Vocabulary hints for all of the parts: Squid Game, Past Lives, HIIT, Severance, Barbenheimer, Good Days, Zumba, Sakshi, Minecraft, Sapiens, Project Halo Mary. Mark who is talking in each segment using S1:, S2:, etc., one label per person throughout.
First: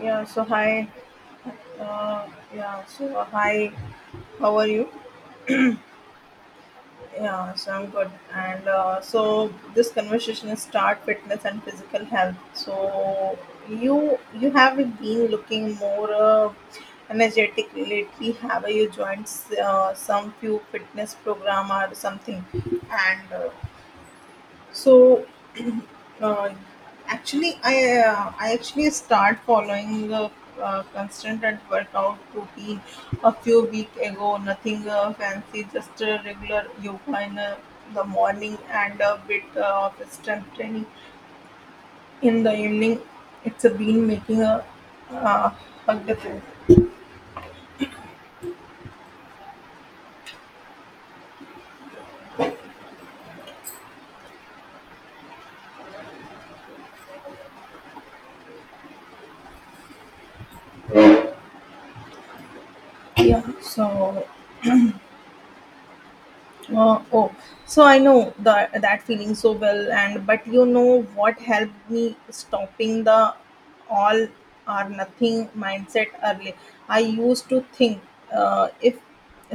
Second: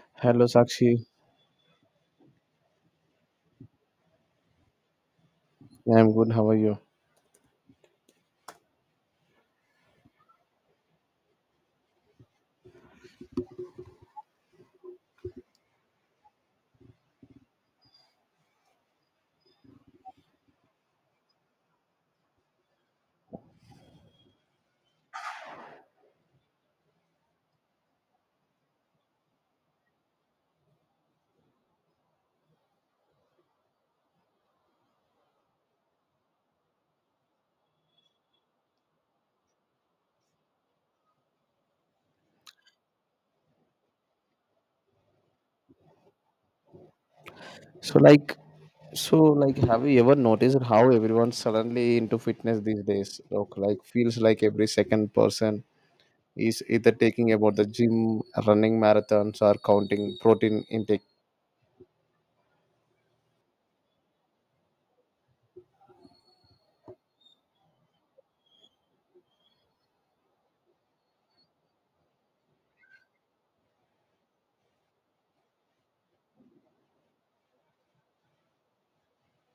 S1: Yeah, so
S2: Hello,
S1: hi.
S2: Sakshi.
S1: Uh, hi. How are you?
S2: Yeah, I'm good. How are you?
S1: Yeah, so I'm good. And so this conversation is start fitness and physical health. So you have been looking more energetic lately. Have you joined some few fitness program or something? And so Uh, Actually, I actually start following the constant and workout routine a few week ago. Nothing fancy, just a regular yoga in the morning and a bit of strength training in the evening. It's a been making uh, a difference.
S2: So, like, have you ever noticed how everyone's suddenly into fitness these days? Look, like, feels like every second person is either taking about the gym, running marathons, or counting protein intake.
S1: Yeah, so Uh, oh, so I know that feeling so well, and but you know what helped me stopping the all or nothing mindset early. I used to think if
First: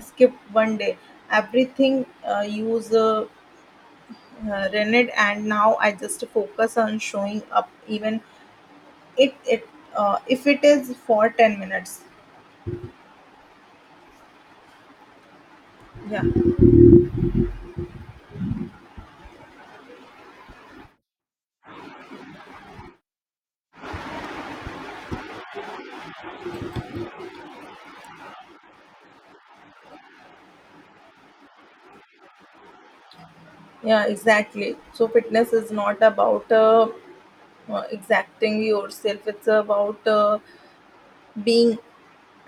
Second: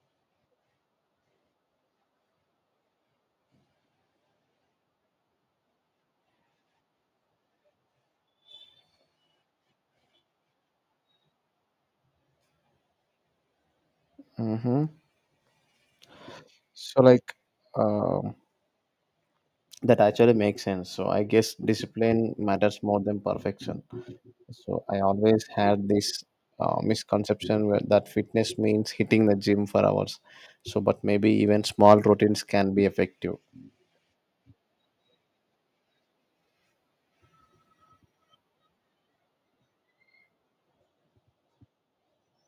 S1: skip one day, everything use rented, and now I just focus on showing up, even it it if it is for 10 minutes.
S2: Mm-hmm.
S1: Yeah,
S2: So, like, um that actually makes sense. So, I guess discipline matters more than perfection. So I always had this misconception where that fitness means hitting the gym for hours. So, but maybe even small routines can be effective.
S1: yeah, exactly. So fitness is not about exacting yourself. It's about being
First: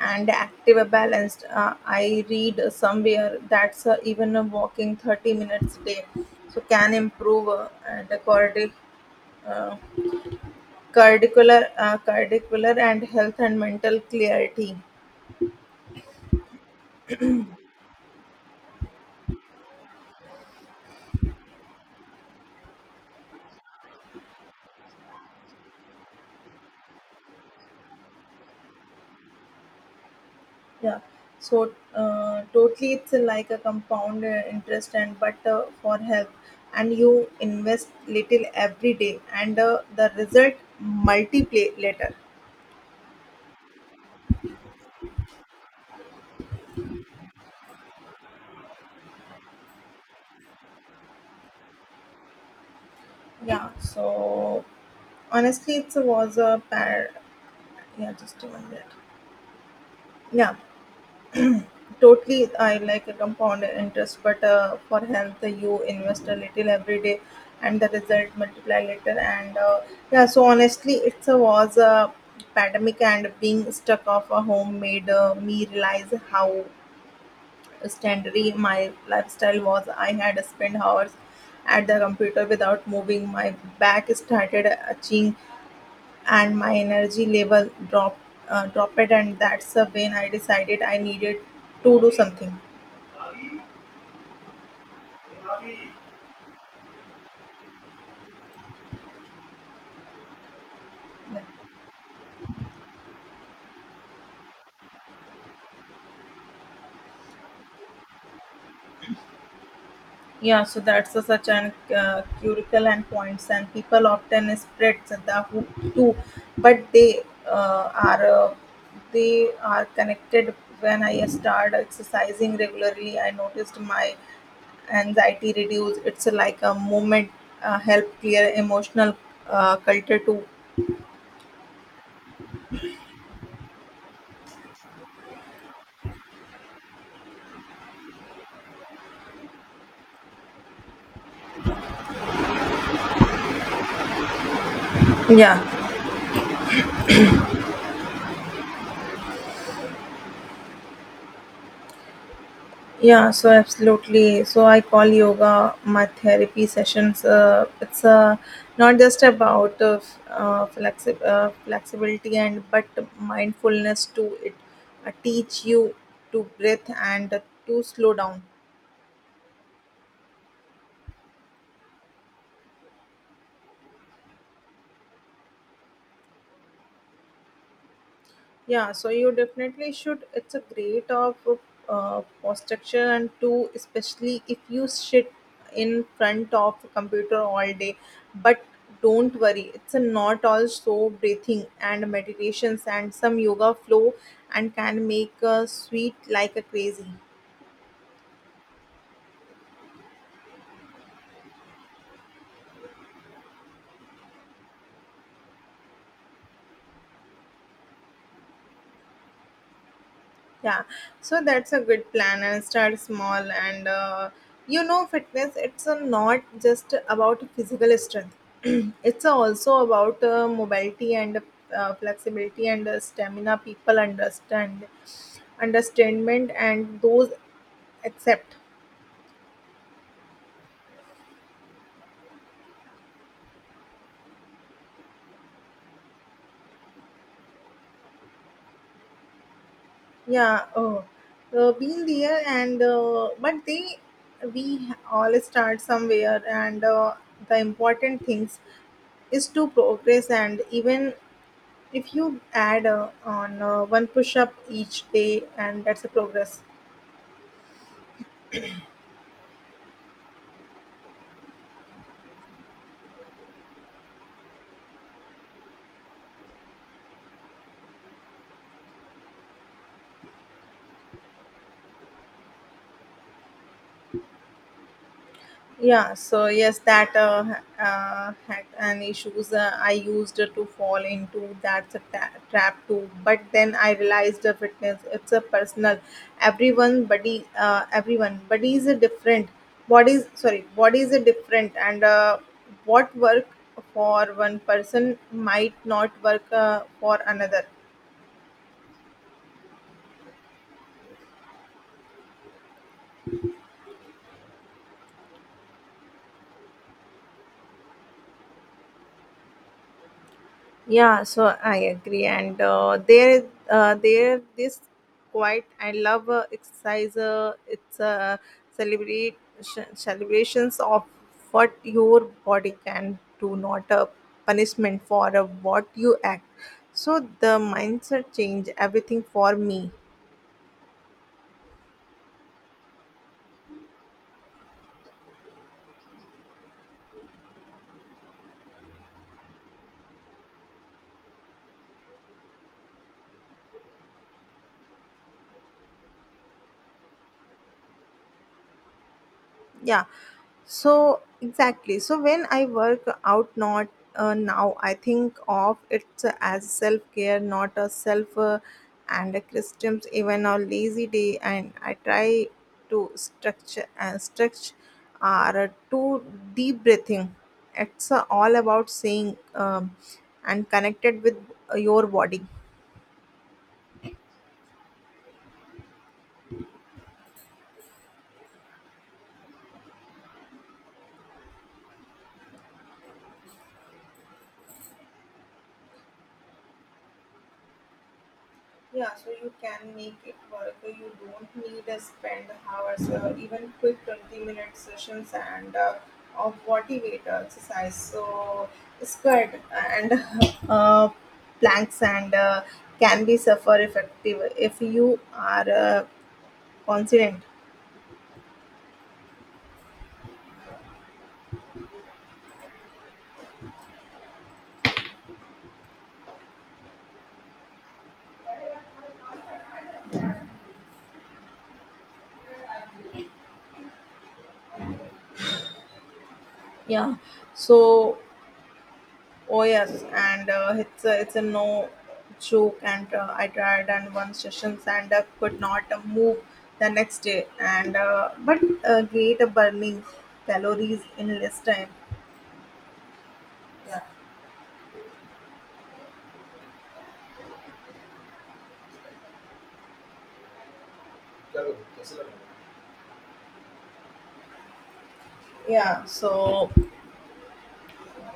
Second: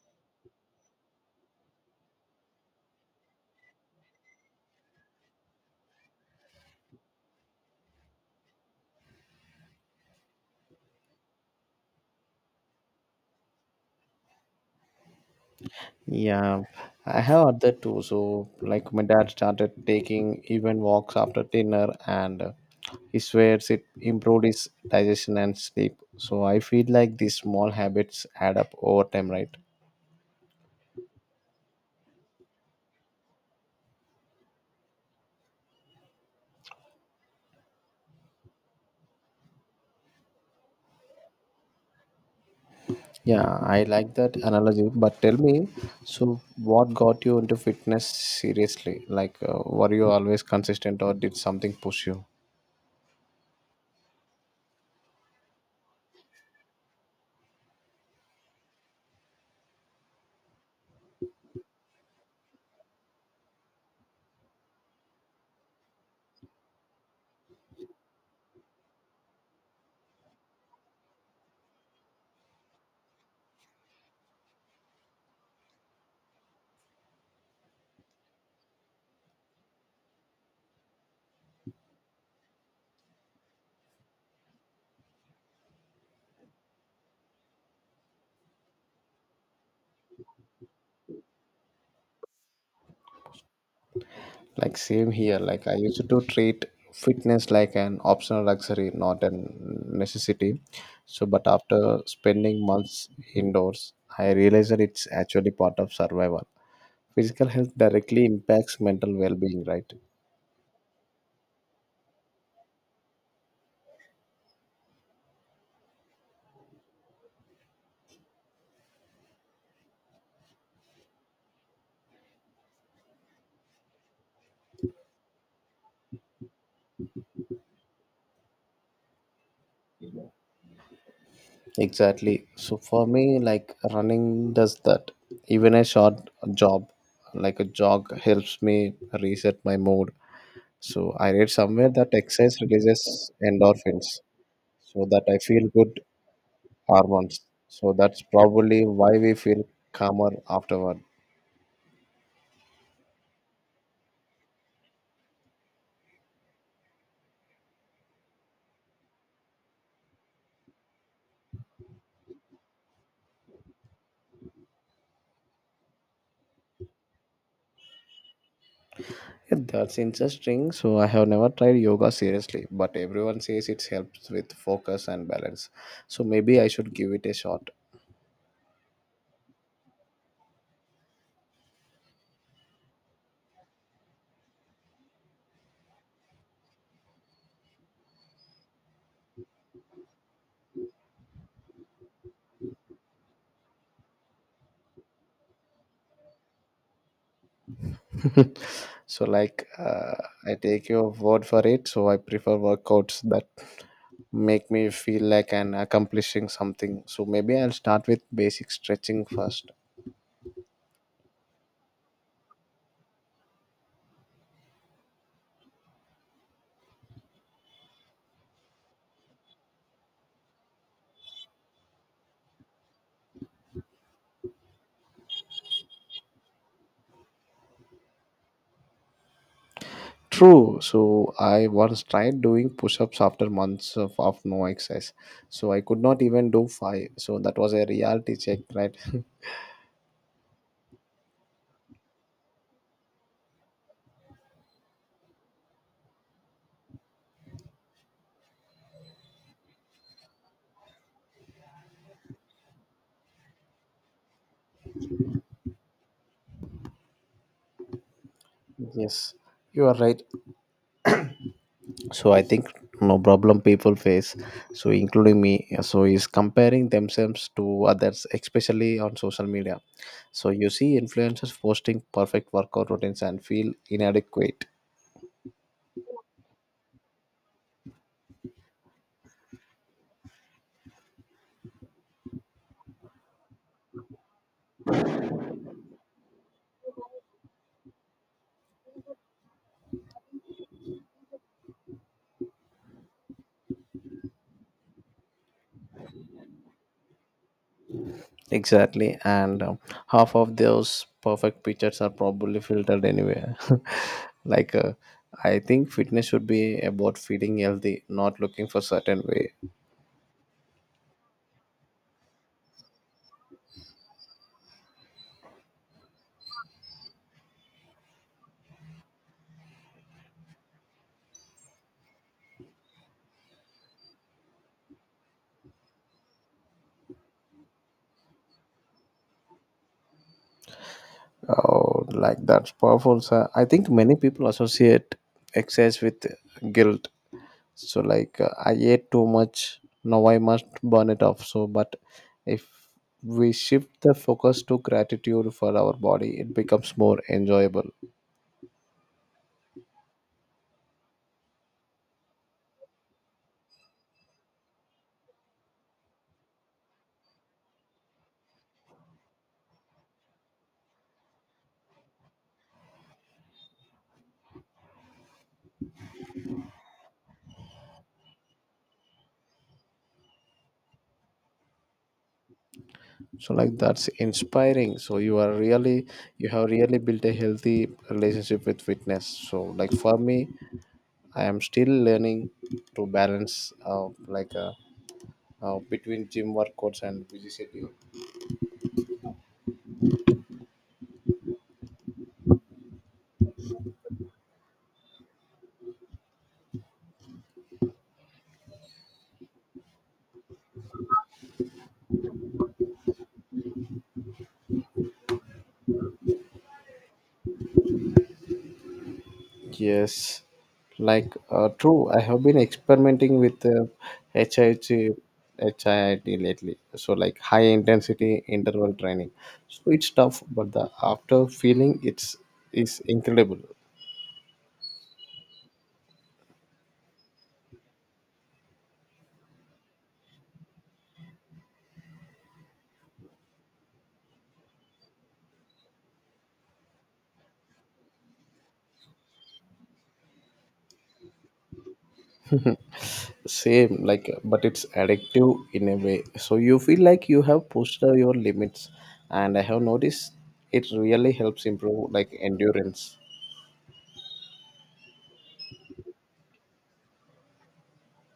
S1: and active, balanced. I read somewhere that's even walking 30 minutes a day, so can improve and the uh, cardicular and health and mental clarity.
S2: Yeah, I have other too. So, like my dad started taking even walks after dinner, and he swears it improved his digestion and sleep. So I feel like these small habits add up over time, right?
S1: Yeah. So totally, it's like a compound interest and but for health, and you invest little every day, and the result multiply later.
S2: Yeah, I like that analogy. But tell me, so what got you into fitness seriously? Like, were you always consistent or did something push you?
S1: Yeah, so honestly, it was a par. Yeah, just a minute. Yeah, totally. I like a compound interest, but for health, you invest a little every day, and the result multiply later. And Yeah, so honestly, it was a pandemic, and being stuck off a home made me realize how standardy my lifestyle was. I had spent hours at the computer without moving. My back started itching and my energy level dropped, and that's the when I decided I needed to do something.
S2: Like, same here. Like, I used to treat fitness like an optional luxury, not a necessity. So, but after spending months indoors, I realized that it's actually part of survival. Physical health directly impacts mental well being, right?
S1: Yeah, so that's a, such an curical and points and people often spread the hoop too but uh, are uh, they are connected. When I started exercising regularly I noticed my anxiety reduced. It's like a moment help clear emotional culture too.
S2: Exactly. So for me, like running does that. Even a short job, like a jog, helps me reset my mood. So I read somewhere that exercise releases endorphins, so that I
S1: Yeah.
S2: feel good hormones. So that's probably why we feel calmer afterward.
S1: Yeah, so absolutely. So I call yoga my therapy sessions. It's not just about flexibility and but mindfulness too. It teach you to breathe and to slow down.
S2: Yeah, that's interesting. So I have never tried yoga seriously, but everyone says it helps with focus and balance. So maybe I should give it a shot.
S1: Yeah, so you definitely should. It's a great of posture and too, especially if you sit in front of a computer all day. But don't worry, it's a not all so breathing and meditations and some yoga flow and can make a sweet like a crazy.
S2: So, I take your word for it. So I prefer workouts that make me feel like I'm accomplishing something. So maybe I'll start with basic stretching first.
S1: Yeah, so that's a good plan and start small. And You know, fitness it's not just about physical strength, it's also about mobility and flexibility and stamina. People understand, understandment, and those accept.
S2: True. So I once tried doing push-ups after months of no exercise. So I could not even do five. So that was a reality check, right?
S1: Yeah, been there, and but they we all start somewhere, and the important things is to progress and even if you add on one push up each day, and that's a progress.
S2: Yes, you are right. So I think no problem people face, so including me, so is comparing themselves to others, especially on social media. So you see influencers posting perfect workout routines and feel inadequate.
S1: Yeah, so yes, that had an issues I used to fall into that's a trap too. But then I realized the fitness it's a personal. Everyone bodies are different. Bodies sorry, bodies are different, and what work for one person might not work for another.
S2: Exactly. And half of those perfect pictures are probably filtered anywhere. like uh, I think fitness should be about feeling healthy, not looking for certain way.
S1: Yeah, so I agree, and there, this quite I love exercise. It's a celebrations of what your body can do, not a punishment for what you act. So the mindset change everything for me.
S2: Oh, like that's powerful, sir. I think many people associate excess with guilt. So, I ate too much, now I must burn it off. So but if we shift the focus to gratitude for our body, it becomes more enjoyable.
S1: Yeah. So exactly. So when I work out, not now, I think of it as self care, not a self and a Christians even a lazy day, and I try to structure and stretch are too deep breathing. It's all about saying and connected with your body.
S2: So like that's inspiring. So you are really, you have really built a healthy relationship with fitness. So like for me, I am still learning to balance between gym workouts and busy schedule.
S1: Yeah, so you can make it work. You don't need to spend hours, even quick 20-minute sessions and of motivator exercise. So, squat and uh, planks and can be suffer effective if you are confident.
S2: Yes, true. I have been experimenting with uh, HIIT, HIIT lately. So like high intensity interval training. So it's tough, but the after feeling it's is incredible.
S1: Yeah, so Oh yes, and it's a no joke. And I tried and one sessions and could not move the next day. And but Great burning calories in less time.
S2: Same
S1: Yeah.
S2: like, but it's addictive in a way. So you feel like you have pushed your limits, and I have noticed it really helps improve like endurance.
S1: Yeah. So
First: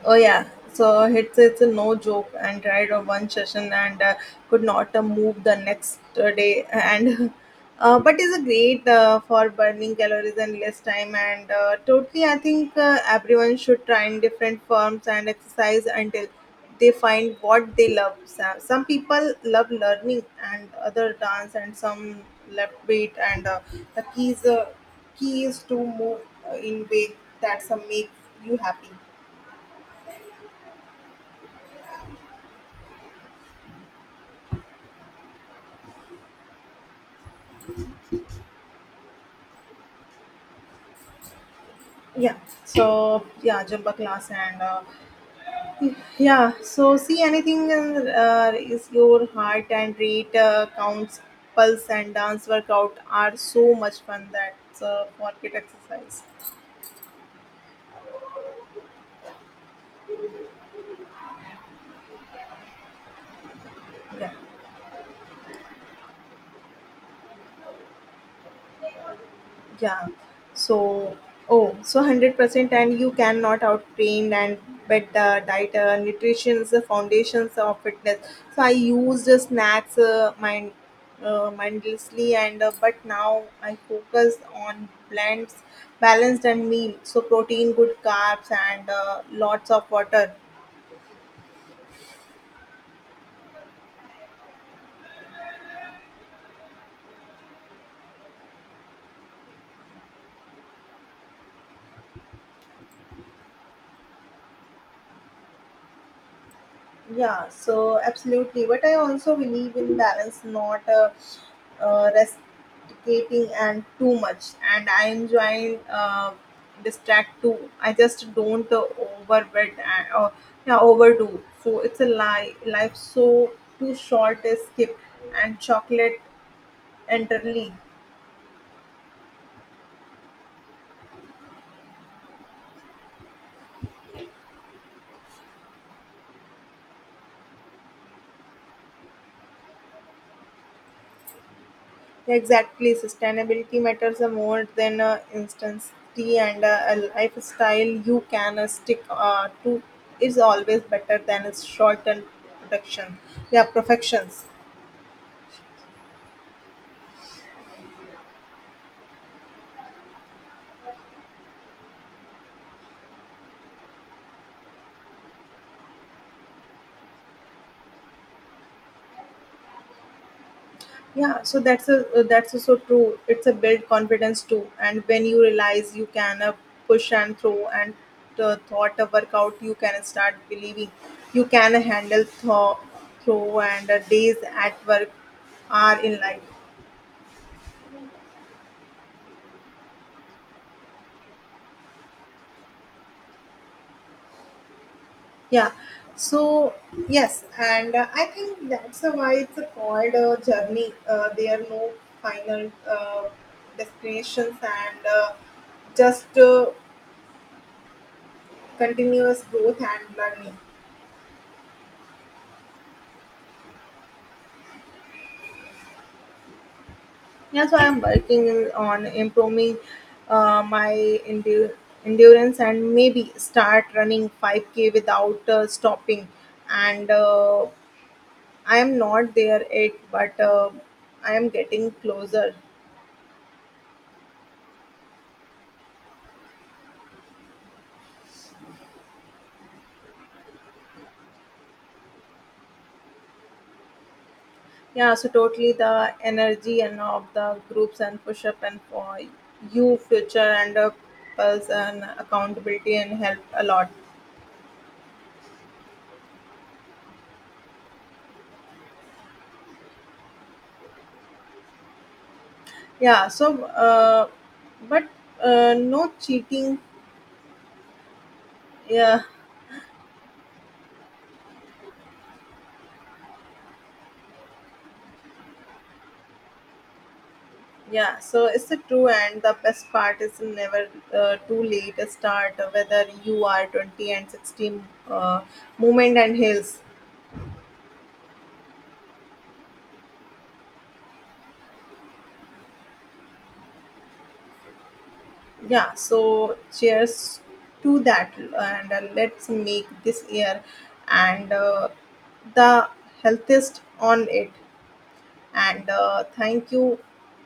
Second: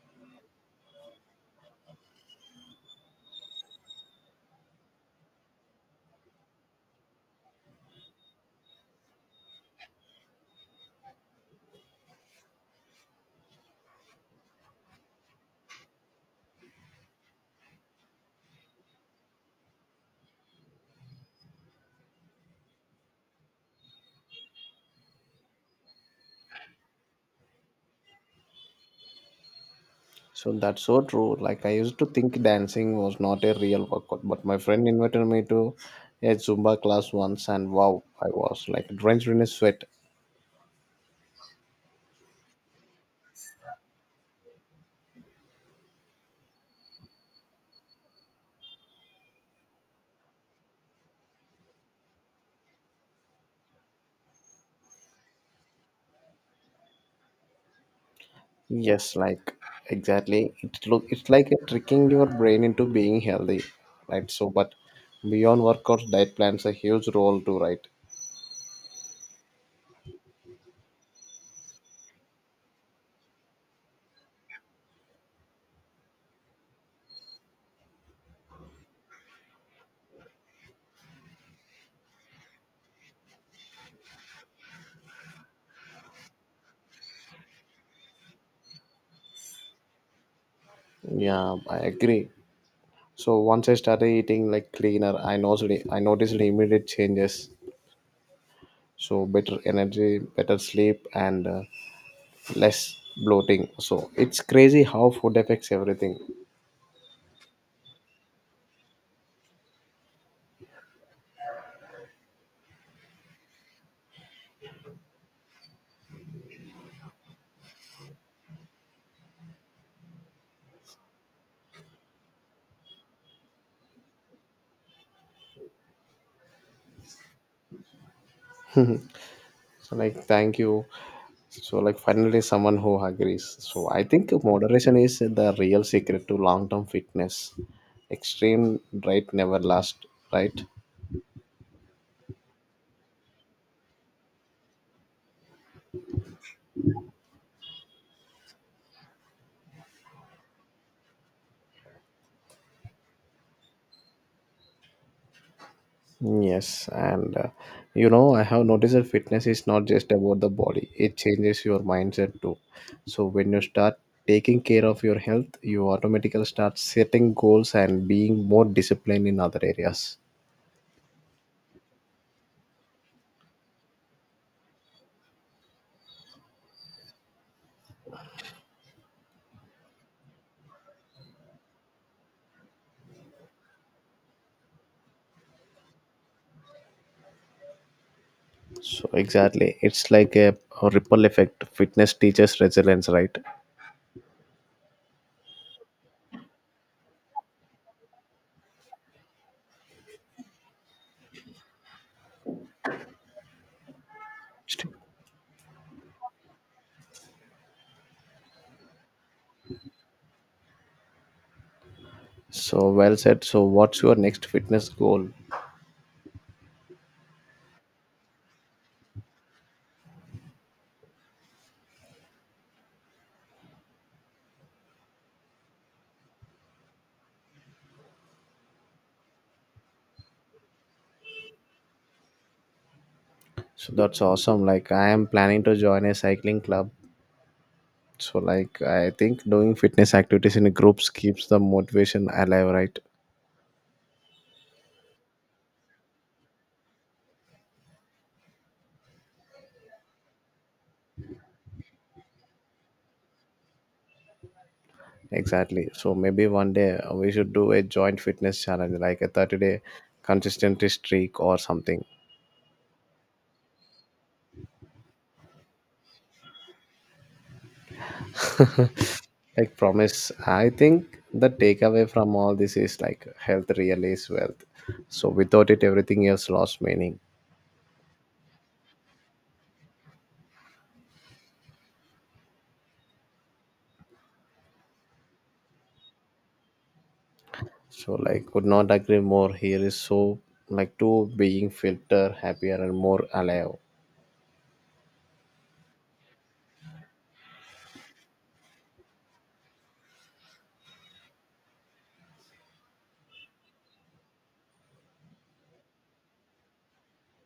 S1: yeah, it's a no joke and tried a one session and could not move the next day and but is a great for burning calories and less time and totally I think everyone should try in different forms and exercise until they find what they love. Some people love learning and other dance and some love weight and the key is to move in way that some make you happy.
S2: So that's so true. Like I used to think dancing was not a real workout, but my friend invited me to a Zumba class once, and wow, I was like drenched in a sweat.
S1: Yeah, so yeah jumba class and yeah so see anything is your heart and rate counts pulse and dance workout are so much fun that market exercise.
S2: Yes, like exactly. It look it's like a tricking your brain into being healthy, right?
S1: yeah
S2: So, but beyond workouts, diet plans a huge role too, right?
S1: yeah so oh so 100% and you cannot out train and but the diet nutrition is the foundations of fitness. So I used snacks mind mindlessly and but now I focus on blends balanced and meal so protein good carbs and lots of water.
S2: Yeah, I agree. So once I started eating like cleaner, I noticed immediate changes. So better energy, better sleep, and less bloating. So it's crazy how food affects everything.
S1: Yeah, so absolutely. But I also believe in balance, not restricting and too much. And I enjoy distract too. I just don't overbid and or yeah, overdo. So it's a lie. Life so too short is skip and chocolate entirely.
S2: So like thank you. So like finally someone who agrees. So I think moderation is the real secret to long term fitness. Extreme diet never lasts, right?
S1: Exactly, sustainability matters the more than instance tea and a lifestyle you can stick to is always better than its short-term production. Yeah, perfections.
S2: Yes, and you know, I have noticed that fitness is not just about the body, it changes your mindset too. So, when you start taking care of your health, you automatically start setting goals and being more disciplined in other areas.
S1: Yeah, so that's a that's so true. It's a build confidence too, and when you realize you can push and throw and thought a workout, you can start believing you can handle throw and days at work are in life.
S2: So exactly, it's like a ripple effect. Fitness teaches resilience, right?
S1: Yeah. So yes, and I think that's why it's called a journey. There are no final destinations, and just continuous growth and learning.
S2: So well said. So what's your next fitness goal?
S1: Yeah, so I'm working on improving my endu- endurance and maybe start running 5K without stopping. And I am not there yet, but I am getting closer.
S2: So that's awesome. Like I am planning to join a cycling club. So like I think doing fitness activities in groups keeps the motivation alive, right?
S1: Yeah, so totally the energy and of the groups and push up and for you future and pulse and accountability and help a lot.
S2: Exactly. So maybe one day we should do a joint fitness challenge, like a 30-day consistency streak or something.
S1: Yeah, so but no cheating. Yeah,
S2: Like promise, I think the takeaway from all this is like health really is wealth. So without it, everything else lost meaning.
S1: yeah, so it's the true and the best part is never too late to start. Whether you are 20 and 16, uh, movement and hills.
S2: So like could not agree more. Here is so like two being filter happier and more alive.
S1: Yeah, so cheers to that, and let's make this year and the healthiest on it. And Thank you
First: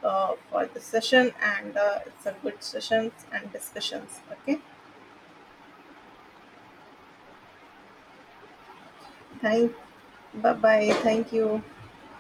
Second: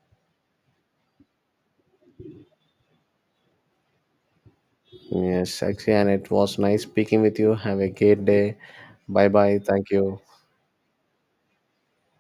S1: for the session, and it's a good sessions and discussions. Okay,
S2: Yes, actually, and it was nice speaking with you. Have a great day. Bye bye.
S1: thank,
S2: Thank you.
S1: bye bye, thank you.